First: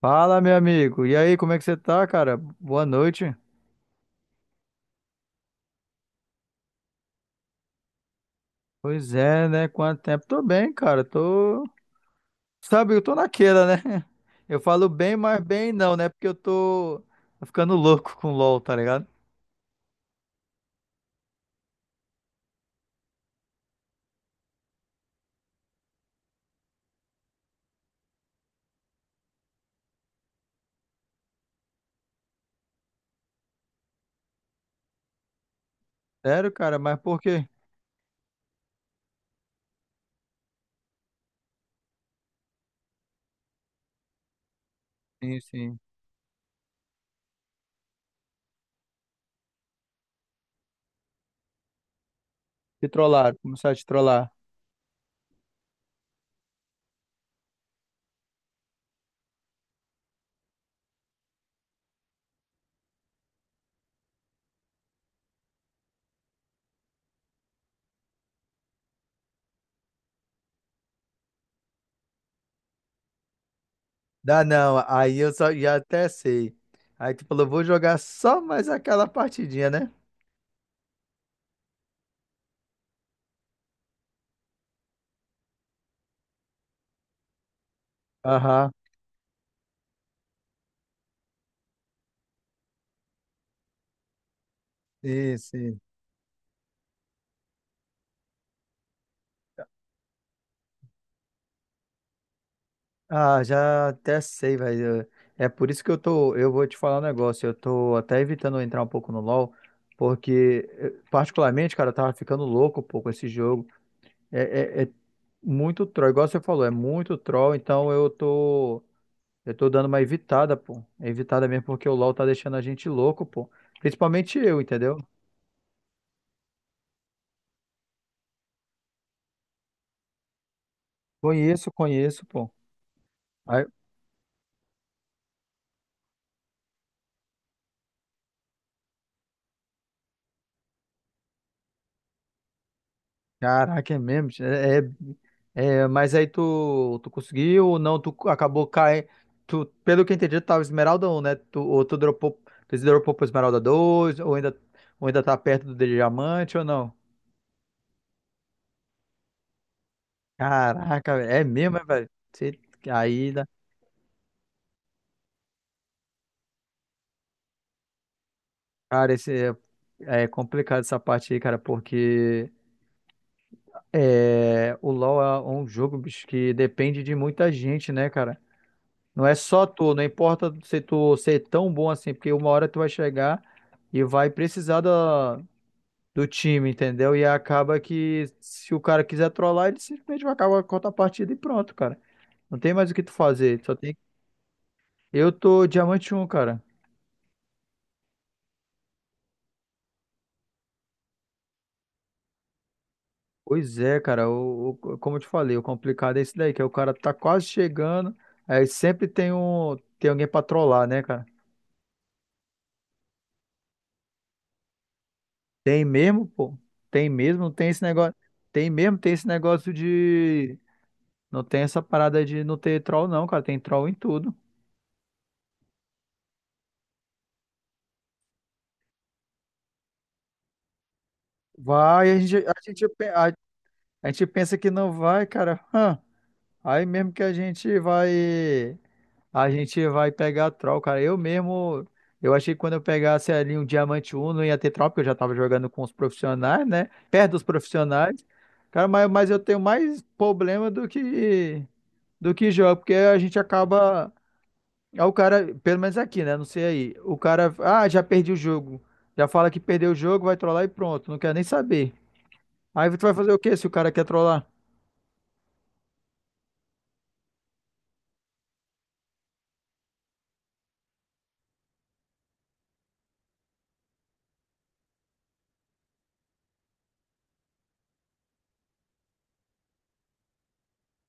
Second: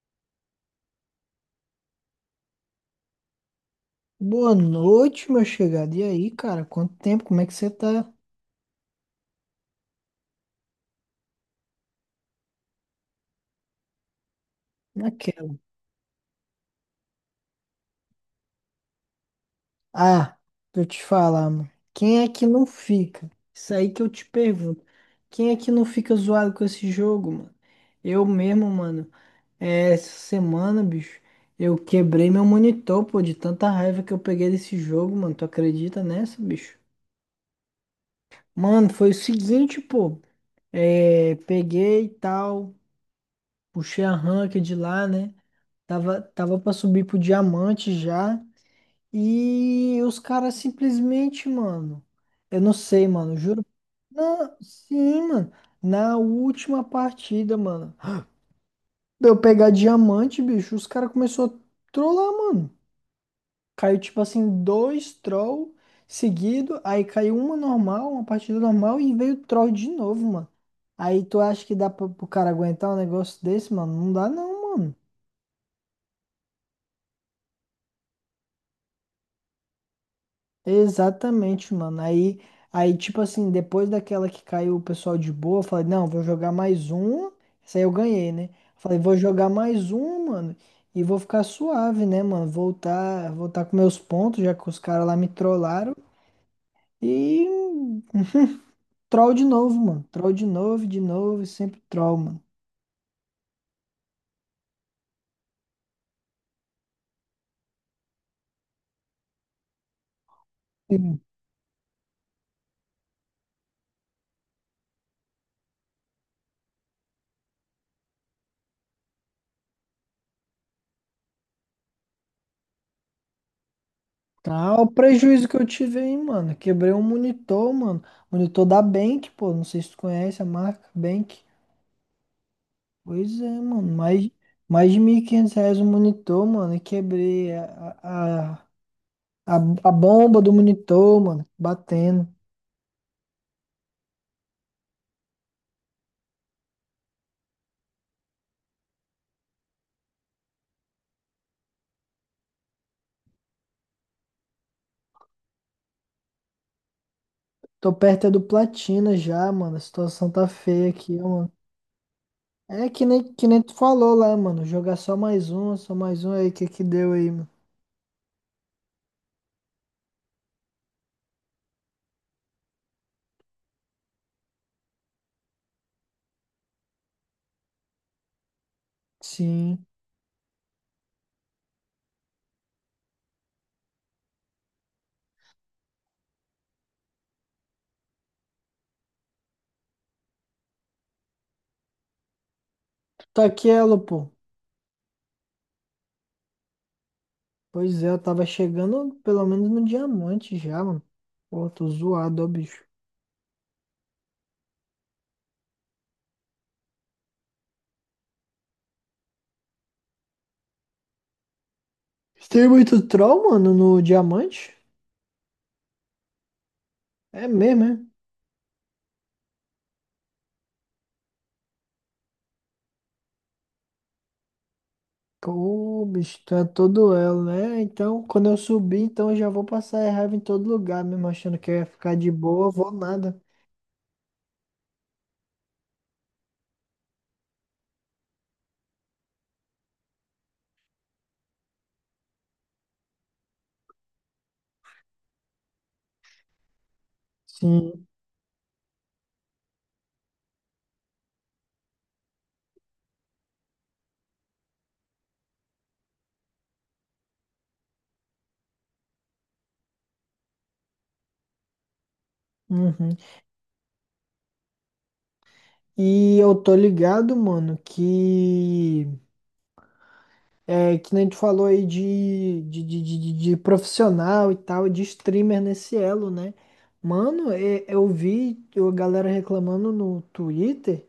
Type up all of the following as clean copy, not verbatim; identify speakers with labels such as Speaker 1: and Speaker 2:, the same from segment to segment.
Speaker 1: Fala, meu amigo. E aí, como é que você tá, cara? Boa noite.
Speaker 2: Boa noite, meu chegado. E aí, cara? Quanto tempo? Como é que você tá
Speaker 1: Pois é, né? Quanto tempo? Tô bem, cara. Tô. Sabe, eu tô naquela, né? Eu falo bem, mas
Speaker 2: naquela?
Speaker 1: bem não, né? Porque eu tô ficando louco com LOL, tá ligado?
Speaker 2: Ah, pra eu te falar, mano. Quem é que não fica? Isso aí que eu te pergunto. Quem é que não fica zoado com esse jogo, mano? Eu mesmo, mano. Essa semana, bicho, eu quebrei meu monitor, pô, de tanta raiva que eu peguei desse jogo, mano. Tu acredita nessa,
Speaker 1: Sério, cara,
Speaker 2: bicho?
Speaker 1: mas por quê?
Speaker 2: Mano, foi o seguinte, pô. É, peguei e tal. Puxei a ranca de lá, né?
Speaker 1: Sim, sim.
Speaker 2: Tava pra subir pro diamante já. E os caras simplesmente, mano. Eu não
Speaker 1: Te
Speaker 2: sei,
Speaker 1: trollaram,
Speaker 2: mano. Juro.
Speaker 1: começaram a te trollar.
Speaker 2: Não, sim, mano. Na última partida, mano. Pra Eu pegar diamante, bicho. Os caras começou a trollar, mano. Caiu, tipo assim, dois troll seguido. Aí caiu uma normal, uma partida normal. E veio troll de novo, mano. Aí tu acha que dá pro cara aguentar um negócio desse, mano? Não dá,
Speaker 1: Dá
Speaker 2: não,
Speaker 1: não,
Speaker 2: mano.
Speaker 1: aí eu só já até sei. Aí tu falou, vou jogar só mais aquela partidinha, né?
Speaker 2: Exatamente, mano. Aí, tipo assim, depois daquela que caiu o pessoal de boa, eu falei, não, vou jogar mais um. Essa aí eu ganhei, né?
Speaker 1: Aham.
Speaker 2: Falei, vou jogar mais um, mano, e vou ficar suave, né, mano? Voltar com meus pontos, já que os caras lá me
Speaker 1: Sim, sim.
Speaker 2: trollaram. E troll de novo, mano. Troll de novo, e sempre troll, mano.
Speaker 1: Ah, já até sei, velho. É por isso que eu tô. Eu vou te falar um negócio. Eu tô até evitando entrar um pouco no LoL, porque,
Speaker 2: Sim.
Speaker 1: particularmente, cara, eu tava ficando louco um pouco esse jogo. É, é muito troll, igual você falou, é muito troll, então eu tô. Eu tô dando uma evitada, pô. Evitada mesmo porque o LoL tá deixando a gente louco, pô. Principalmente eu,
Speaker 2: Tá, o
Speaker 1: entendeu?
Speaker 2: prejuízo que eu tive aí, mano. Quebrei um monitor, mano. Monitor da Bank, pô. Não sei se tu conhece a marca Bank.
Speaker 1: Conheço, conheço, pô.
Speaker 2: Pois é, mano. Mais de 1.500 reais o monitor, mano. E quebrei a, a, a bomba do monitor, mano. Batendo.
Speaker 1: Caraca, é mesmo? É, mas aí tu conseguiu ou não? Tu acabou caindo. Tu, pelo que eu entendi, tu tava Esmeralda um, né? Tu, ou tu dropou, tu se dropou pra Esmeralda 2? Ou ainda, ou ainda tá perto do diamante ou não?
Speaker 2: Tô perto é do platina já, mano. A situação tá feia
Speaker 1: Caraca,
Speaker 2: aqui, ó,
Speaker 1: velho, é
Speaker 2: mano.
Speaker 1: mesmo, é, velho? Você-
Speaker 2: É
Speaker 1: Aí, dá-
Speaker 2: que nem tu falou lá, mano. Jogar só mais um aí. O que que deu aí, mano?
Speaker 1: cara, esse, é complicado essa parte aí, cara, porque é, o LoL é um jogo, bicho, que depende de muita gente, né, cara? Não é só
Speaker 2: Sim.
Speaker 1: tu, não importa se tu ser tão bom assim, porque uma hora tu vai chegar e vai precisar da, do time, entendeu? E acaba que se o cara quiser trollar, ele simplesmente vai acabar com a partida e pronto, cara. Não tem mais o que tu
Speaker 2: Tá
Speaker 1: fazer,
Speaker 2: aqui
Speaker 1: só tem...
Speaker 2: ela, pô.
Speaker 1: Eu tô diamante um, cara.
Speaker 2: Pois é, eu tava chegando pelo menos no diamante já, mano. Pô, tô zoado, ó, bicho.
Speaker 1: Pois é, cara, como eu te falei, o complicado é esse daí, que é o cara tá quase chegando, aí sempre tem um, tem alguém pra trollar, né, cara?
Speaker 2: Tem muito troll, mano, no diamante?
Speaker 1: Tem mesmo, pô? Tem mesmo,
Speaker 2: É
Speaker 1: não tem esse
Speaker 2: mesmo, é?
Speaker 1: negócio. Tem mesmo, tem esse negócio de Não tem essa parada de não ter troll, não, cara. Tem troll em tudo.
Speaker 2: Pô, o bicho, tu é todo elo, né? Então, quando eu subir, então eu já vou passar raiva em todo lugar, mesmo achando que eu ia
Speaker 1: Vai,
Speaker 2: ficar
Speaker 1: a
Speaker 2: de
Speaker 1: gente, a
Speaker 2: boa,
Speaker 1: gente,
Speaker 2: vou
Speaker 1: pe- a,
Speaker 2: nada.
Speaker 1: A gente pensa que não vai, cara. Hã. Aí mesmo que a gente vai. A gente vai pegar troll, cara. Eu mesmo. Eu achei que quando eu pegasse ali um diamante um não ia ter troll, porque eu já tava jogando com os profissionais, né? Perto dos
Speaker 2: Sim.
Speaker 1: profissionais. Cara, mas eu tenho mais problema do que. Do que jogo, porque a gente acaba. Aí o cara, pelo menos aqui, né? Não sei aí. O cara, ah, já perdi o jogo. Já fala que perdeu o jogo, vai trollar e pronto. Não quer nem saber. Aí tu vai
Speaker 2: Uhum.
Speaker 1: fazer o quê se o cara quer trollar?
Speaker 2: E eu tô ligado, mano, que é que nem tu falou aí de profissional e tal, de streamer nesse elo, né? Mano, eu vi a galera reclamando no Twitter.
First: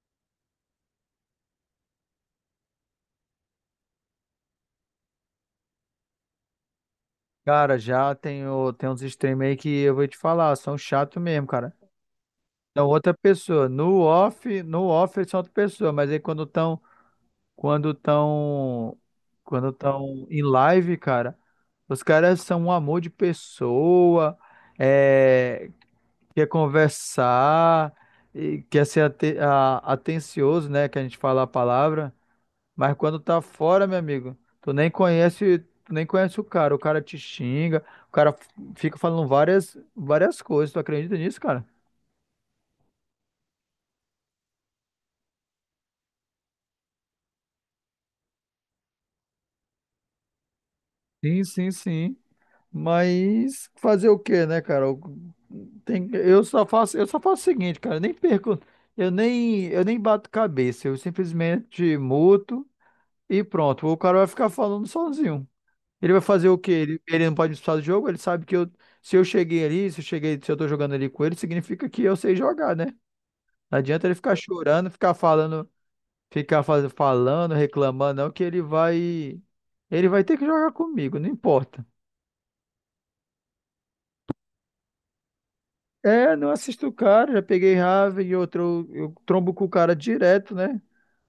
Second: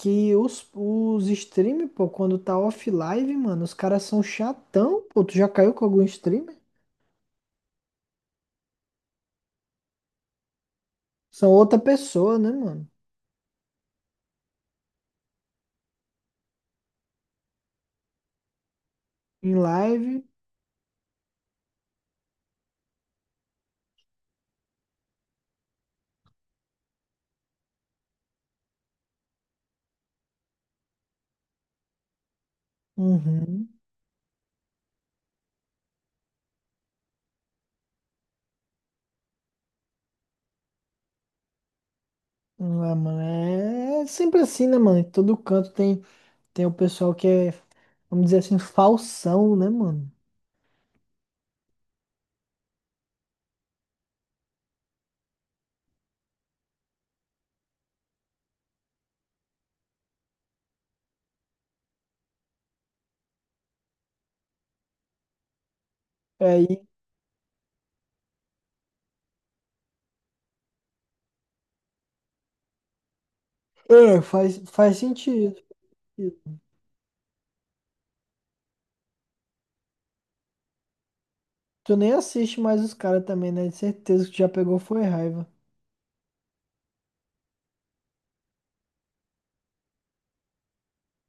Speaker 2: Que os stream, pô, quando tá off live, mano, os caras são chatão, pô. Tu já caiu com algum streamer?
Speaker 1: Cara, já tem, tem uns streamers aí que eu vou te falar, são chato mesmo,
Speaker 2: São
Speaker 1: cara.
Speaker 2: outra pessoa, né,
Speaker 1: São
Speaker 2: mano?
Speaker 1: outra pessoa. No off eles são outra pessoa, mas aí quando estão, quando estão,
Speaker 2: Em
Speaker 1: quando
Speaker 2: live.
Speaker 1: estão em live, cara, os caras são um amor de pessoa. É, quer conversar, e quer ser atencioso, né? Que a gente fala a palavra, mas quando tá
Speaker 2: Uhum.
Speaker 1: fora, meu amigo, tu nem conhece o cara te xinga, o cara fica falando várias, várias coisas. Tu acredita nisso, cara?
Speaker 2: Ah, mano, é sempre assim, né, mano? Em todo canto tem, tem o pessoal que é, vamos dizer assim, falsão, né, mano?
Speaker 1: Sim, sim, sim. Mas fazer o quê, né, cara? Tem, eu só faço o seguinte, cara, eu nem perco, eu nem bato cabeça, eu simplesmente muto e pronto. O cara vai ficar falando sozinho. Ele vai fazer o quê?
Speaker 2: Aí,
Speaker 1: Ele não pode me expulsar do jogo? Ele sabe que eu, se eu cheguei, se eu tô jogando ali com ele, significa que eu sei jogar, né? Não adianta ele
Speaker 2: é,
Speaker 1: ficar
Speaker 2: faz,
Speaker 1: chorando,
Speaker 2: faz
Speaker 1: ficar
Speaker 2: sentido.
Speaker 1: falando, falando, reclamando, não, ele vai ter que jogar comigo, não importa.
Speaker 2: Tu nem assiste mais os caras também, né? De certeza que tu já pegou foi raiva.
Speaker 1: É, não assisto o cara, já peguei raiva e outro, eu trombo com o cara direto, né?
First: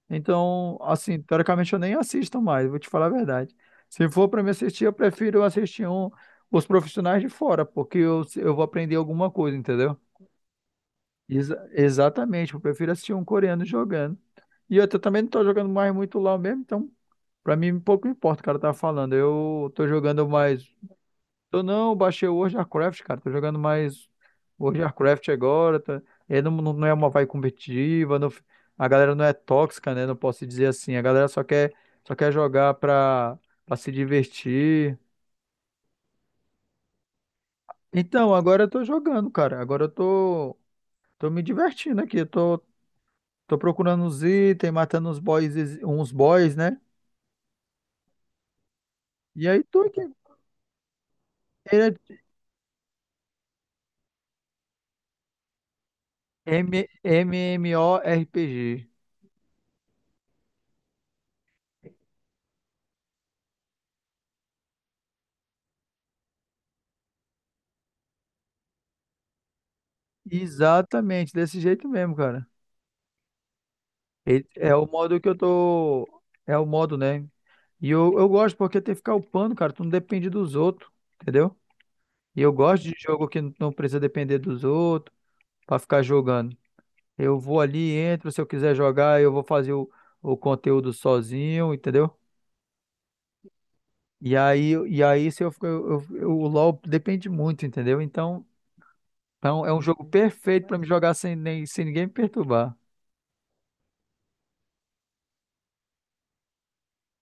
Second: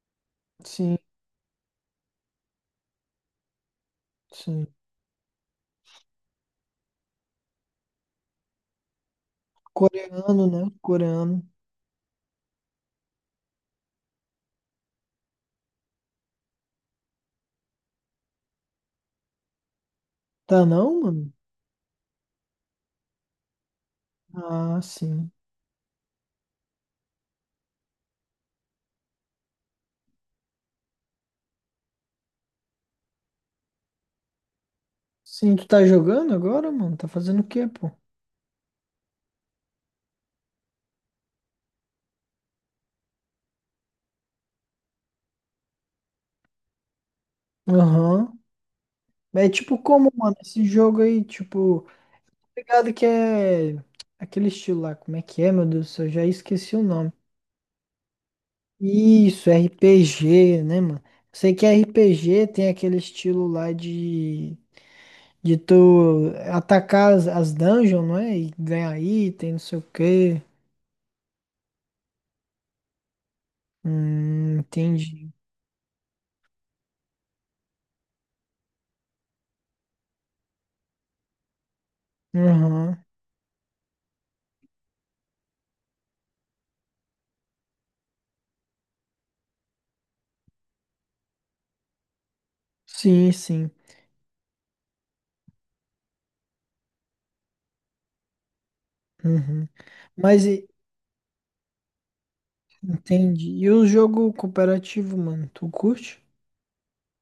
Speaker 1: Então,
Speaker 2: Sim,
Speaker 1: assim, teoricamente eu nem assisto mais, vou te falar a verdade. Se for para me
Speaker 2: sim.
Speaker 1: assistir, eu prefiro os profissionais de fora, porque eu vou aprender alguma coisa, entendeu?
Speaker 2: Coreano, né? Coreano.
Speaker 1: Exatamente, eu prefiro assistir um coreano jogando. E também não tô jogando mais muito LoL mesmo, então pra mim pouco importa o cara tá falando. Eu tô jogando mais
Speaker 2: Tá não, mano?
Speaker 1: Tô não, baixei o World of Warcraft, cara. Tô jogando mais World
Speaker 2: Ah,
Speaker 1: of Warcraft
Speaker 2: sim.
Speaker 1: agora. Tá... É, não não é uma vibe competitiva. A galera não é tóxica, né? Não posso dizer assim. A galera só quer jogar pra se divertir.
Speaker 2: Sim, tu tá jogando agora, mano? Tá fazendo o quê, pô?
Speaker 1: Então, agora eu tô jogando, cara. Tô me divertindo aqui. Tô procurando uns itens, matando uns boys, né?
Speaker 2: Aham.
Speaker 1: E
Speaker 2: É
Speaker 1: aí
Speaker 2: tipo
Speaker 1: tô aqui.
Speaker 2: como, mano, esse jogo aí, tipo,
Speaker 1: É
Speaker 2: tá ligado que é aquele estilo lá, como é que é, meu Deus do céu, eu já esqueci o nome.
Speaker 1: MMORPG.
Speaker 2: Isso, RPG, né, mano? Sei que RPG tem aquele estilo lá de tu atacar as, as dungeons, não é? E ganhar item, não sei o quê.
Speaker 1: Exatamente, desse jeito mesmo, cara. É o modo que
Speaker 2: Entendi.
Speaker 1: eu tô. É o modo, né? E eu gosto porque tem que ficar upando, cara. Tu não depende dos outros, entendeu? E eu gosto de
Speaker 2: Aham.
Speaker 1: jogo que não precisa depender dos outros pra ficar jogando. Eu vou ali, entro. Se eu quiser jogar, eu vou fazer o conteúdo sozinho, entendeu?
Speaker 2: Sim, sim.
Speaker 1: E aí se eu, fico- eu- o LoL depende muito, entendeu? Então
Speaker 2: Uhum.
Speaker 1: é um jogo
Speaker 2: Mas
Speaker 1: perfeito
Speaker 2: e-
Speaker 1: pra me jogar sem ninguém me perturbar.
Speaker 2: Entendi. E o jogo cooperativo, mano, tu curte?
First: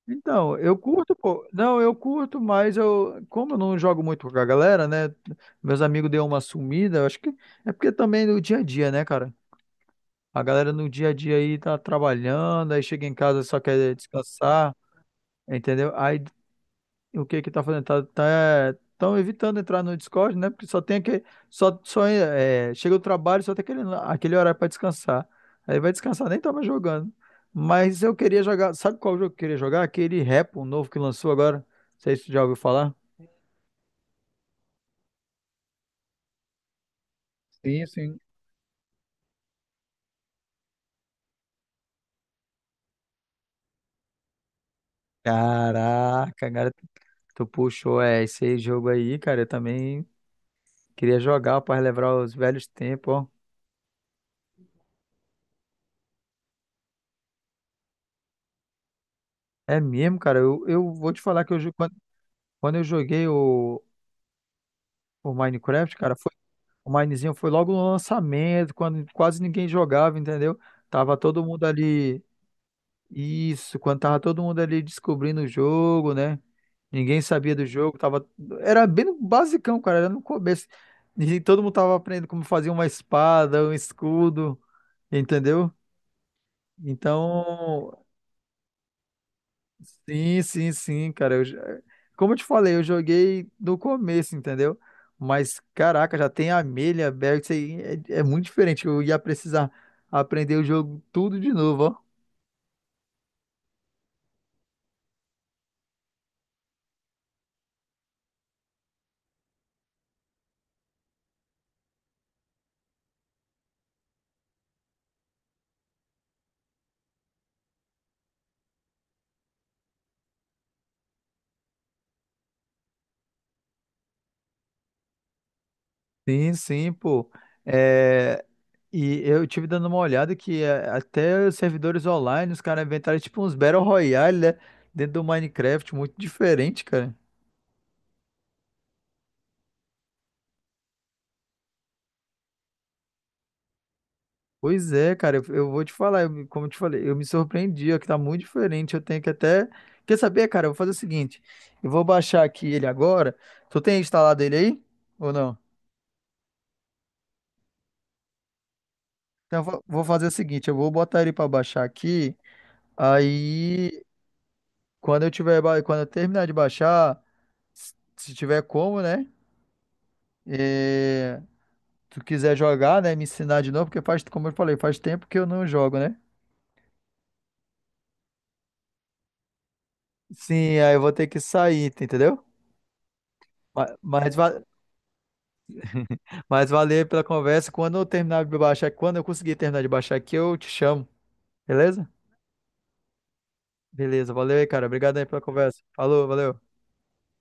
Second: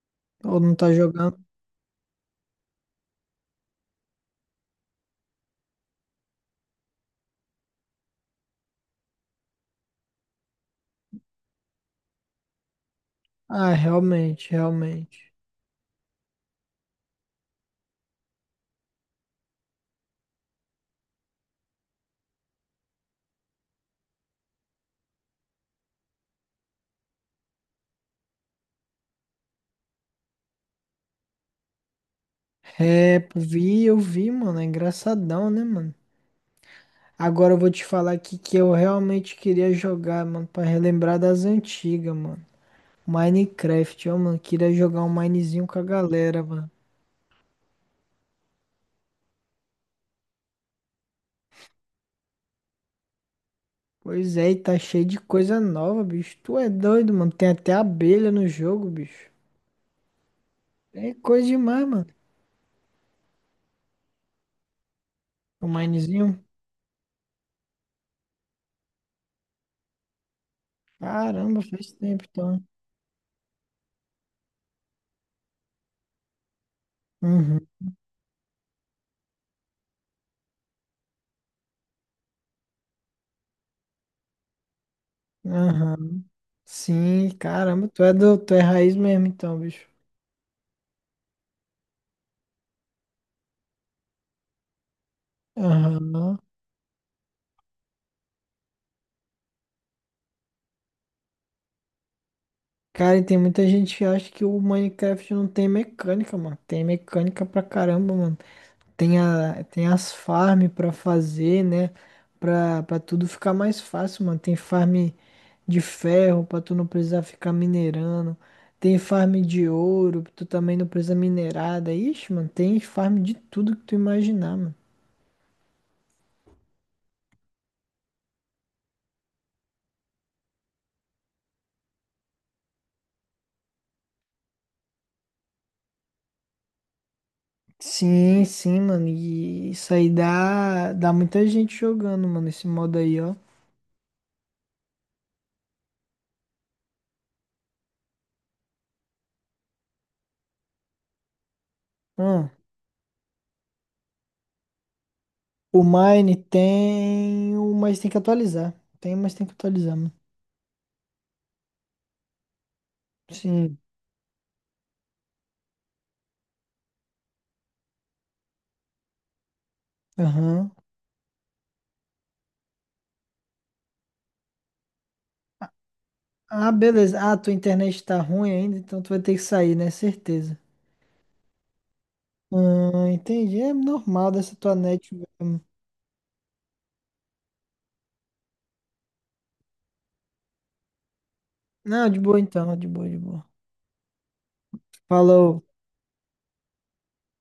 Speaker 1: Então,
Speaker 2: Ou não
Speaker 1: eu
Speaker 2: tá
Speaker 1: curto,
Speaker 2: jogando?
Speaker 1: pô. Não, eu curto, mas eu, como eu não jogo muito com a galera, né? Meus amigos deu uma sumida, eu acho que é porque também no dia a dia, né, cara? A galera no dia a dia aí tá trabalhando, aí chega em casa só
Speaker 2: Ah,
Speaker 1: quer
Speaker 2: realmente,
Speaker 1: descansar,
Speaker 2: realmente.
Speaker 1: entendeu? Aí o que que tá fazendo? Tá, tão evitando entrar no Discord, né? Porque só tem aquele, só é, chega do trabalho, só tem aquele, aquele horário para descansar. Aí vai descansar, nem tava jogando. Mas eu queria jogar, sabe qual jogo que eu queria jogar? Aquele Repo novo que lançou agora. Não sei se tu já ouviu falar.
Speaker 2: É, pô, vi, eu vi, mano, é engraçadão, né, mano? Agora eu vou te
Speaker 1: Sim,
Speaker 2: falar
Speaker 1: sim.
Speaker 2: aqui que eu realmente queria jogar, mano, pra relembrar das antigas, mano. Minecraft, ó, mano, queria jogar um Minezinho com a
Speaker 1: Caraca,
Speaker 2: galera, mano.
Speaker 1: cara, tu puxou, é, esse jogo aí, cara, eu também queria jogar para relembrar os velhos tempos, ó.
Speaker 2: Pois é, e tá cheio de coisa nova, bicho. Tu é doido, mano, tem até abelha no jogo, bicho.
Speaker 1: É mesmo, cara, eu vou
Speaker 2: É
Speaker 1: te falar
Speaker 2: coisa
Speaker 1: que
Speaker 2: demais, mano.
Speaker 1: quando eu joguei o
Speaker 2: O
Speaker 1: Minecraft, cara,
Speaker 2: Minezinho.
Speaker 1: O Minezinho foi logo no lançamento, quando quase ninguém jogava, entendeu? Tava todo
Speaker 2: Caramba,
Speaker 1: mundo
Speaker 2: faz
Speaker 1: ali.
Speaker 2: tempo, então.
Speaker 1: Isso, quando tava todo mundo ali descobrindo o jogo, né? Ninguém sabia do
Speaker 2: Uhum.
Speaker 1: jogo, tava. Era bem no basicão, cara, era no começo. E todo mundo tava aprendendo como fazer uma espada, um escudo, entendeu?
Speaker 2: Aham. Sim, caramba, tu
Speaker 1: Então,
Speaker 2: é do, tu é raiz mesmo então, bicho.
Speaker 1: sim, sim, sim, cara. Como eu te falei, eu joguei do começo, entendeu? Mas, caraca, já
Speaker 2: Aham.
Speaker 1: tem Amelia, Berg, isso aí é muito diferente. Eu ia precisar aprender o jogo tudo de novo, ó.
Speaker 2: Cara, e tem muita gente que acha que o Minecraft não tem mecânica, mano. Tem mecânica pra caramba, mano. Tem, a, tem as farm pra fazer, né? Pra tudo ficar mais fácil, mano. Tem farm de ferro pra tu não precisar ficar minerando. Tem farm de ouro, tu também não precisa minerar. Daí, Ixi, mano, tem farm de tudo que tu imaginar, mano.
Speaker 1: Sim, sim, pô. É, e eu tive dando uma olhada que é, até os servidores online, os caras inventaram tipo uns Battle Royale, né? Dentro do Minecraft, muito diferente, cara.
Speaker 2: Sim, sim, mano. E isso aí dá muita gente jogando, mano, esse modo aí, ó.
Speaker 1: Pois é, cara, eu vou te falar, eu me- como eu te falei, eu me surpreendi, ó, que tá muito diferente. Eu tenho que até. Quer saber, cara? Eu vou fazer o seguinte: eu vou baixar
Speaker 2: Hum.
Speaker 1: aqui ele agora. Tu tem instalado ele aí? Ou não?
Speaker 2: O Mine tem, o- mas tem que atualizar. Tem, mas tem que
Speaker 1: Então eu vou
Speaker 2: atualizar,
Speaker 1: vou
Speaker 2: mano.
Speaker 1: fazer o seguinte: eu vou botar ele pra baixar aqui.
Speaker 2: Sim.
Speaker 1: Aí, quando eu terminar de baixar, se tiver como, né?
Speaker 2: Aham.
Speaker 1: É, tu quiser jogar, né? Me ensinar de novo, porque faz, como eu falei, faz tempo que eu não jogo, né?
Speaker 2: Ah, beleza. Ah, tua internet tá ruim ainda, então tu vai ter que sair, né? Certeza.
Speaker 1: Sim, aí eu vou ter que sair, tá, entendeu?
Speaker 2: Ah, entendi. É normal
Speaker 1: Mas,
Speaker 2: dessa tua net mesmo.
Speaker 1: Mas valeu pela conversa. Quando eu conseguir terminar de baixar aqui, eu te chamo. Beleza?
Speaker 2: Não, de boa então, de boa, de boa.
Speaker 1: Beleza, valeu aí, cara. Obrigado aí pela
Speaker 2: Falou.
Speaker 1: conversa. Falou, valeu.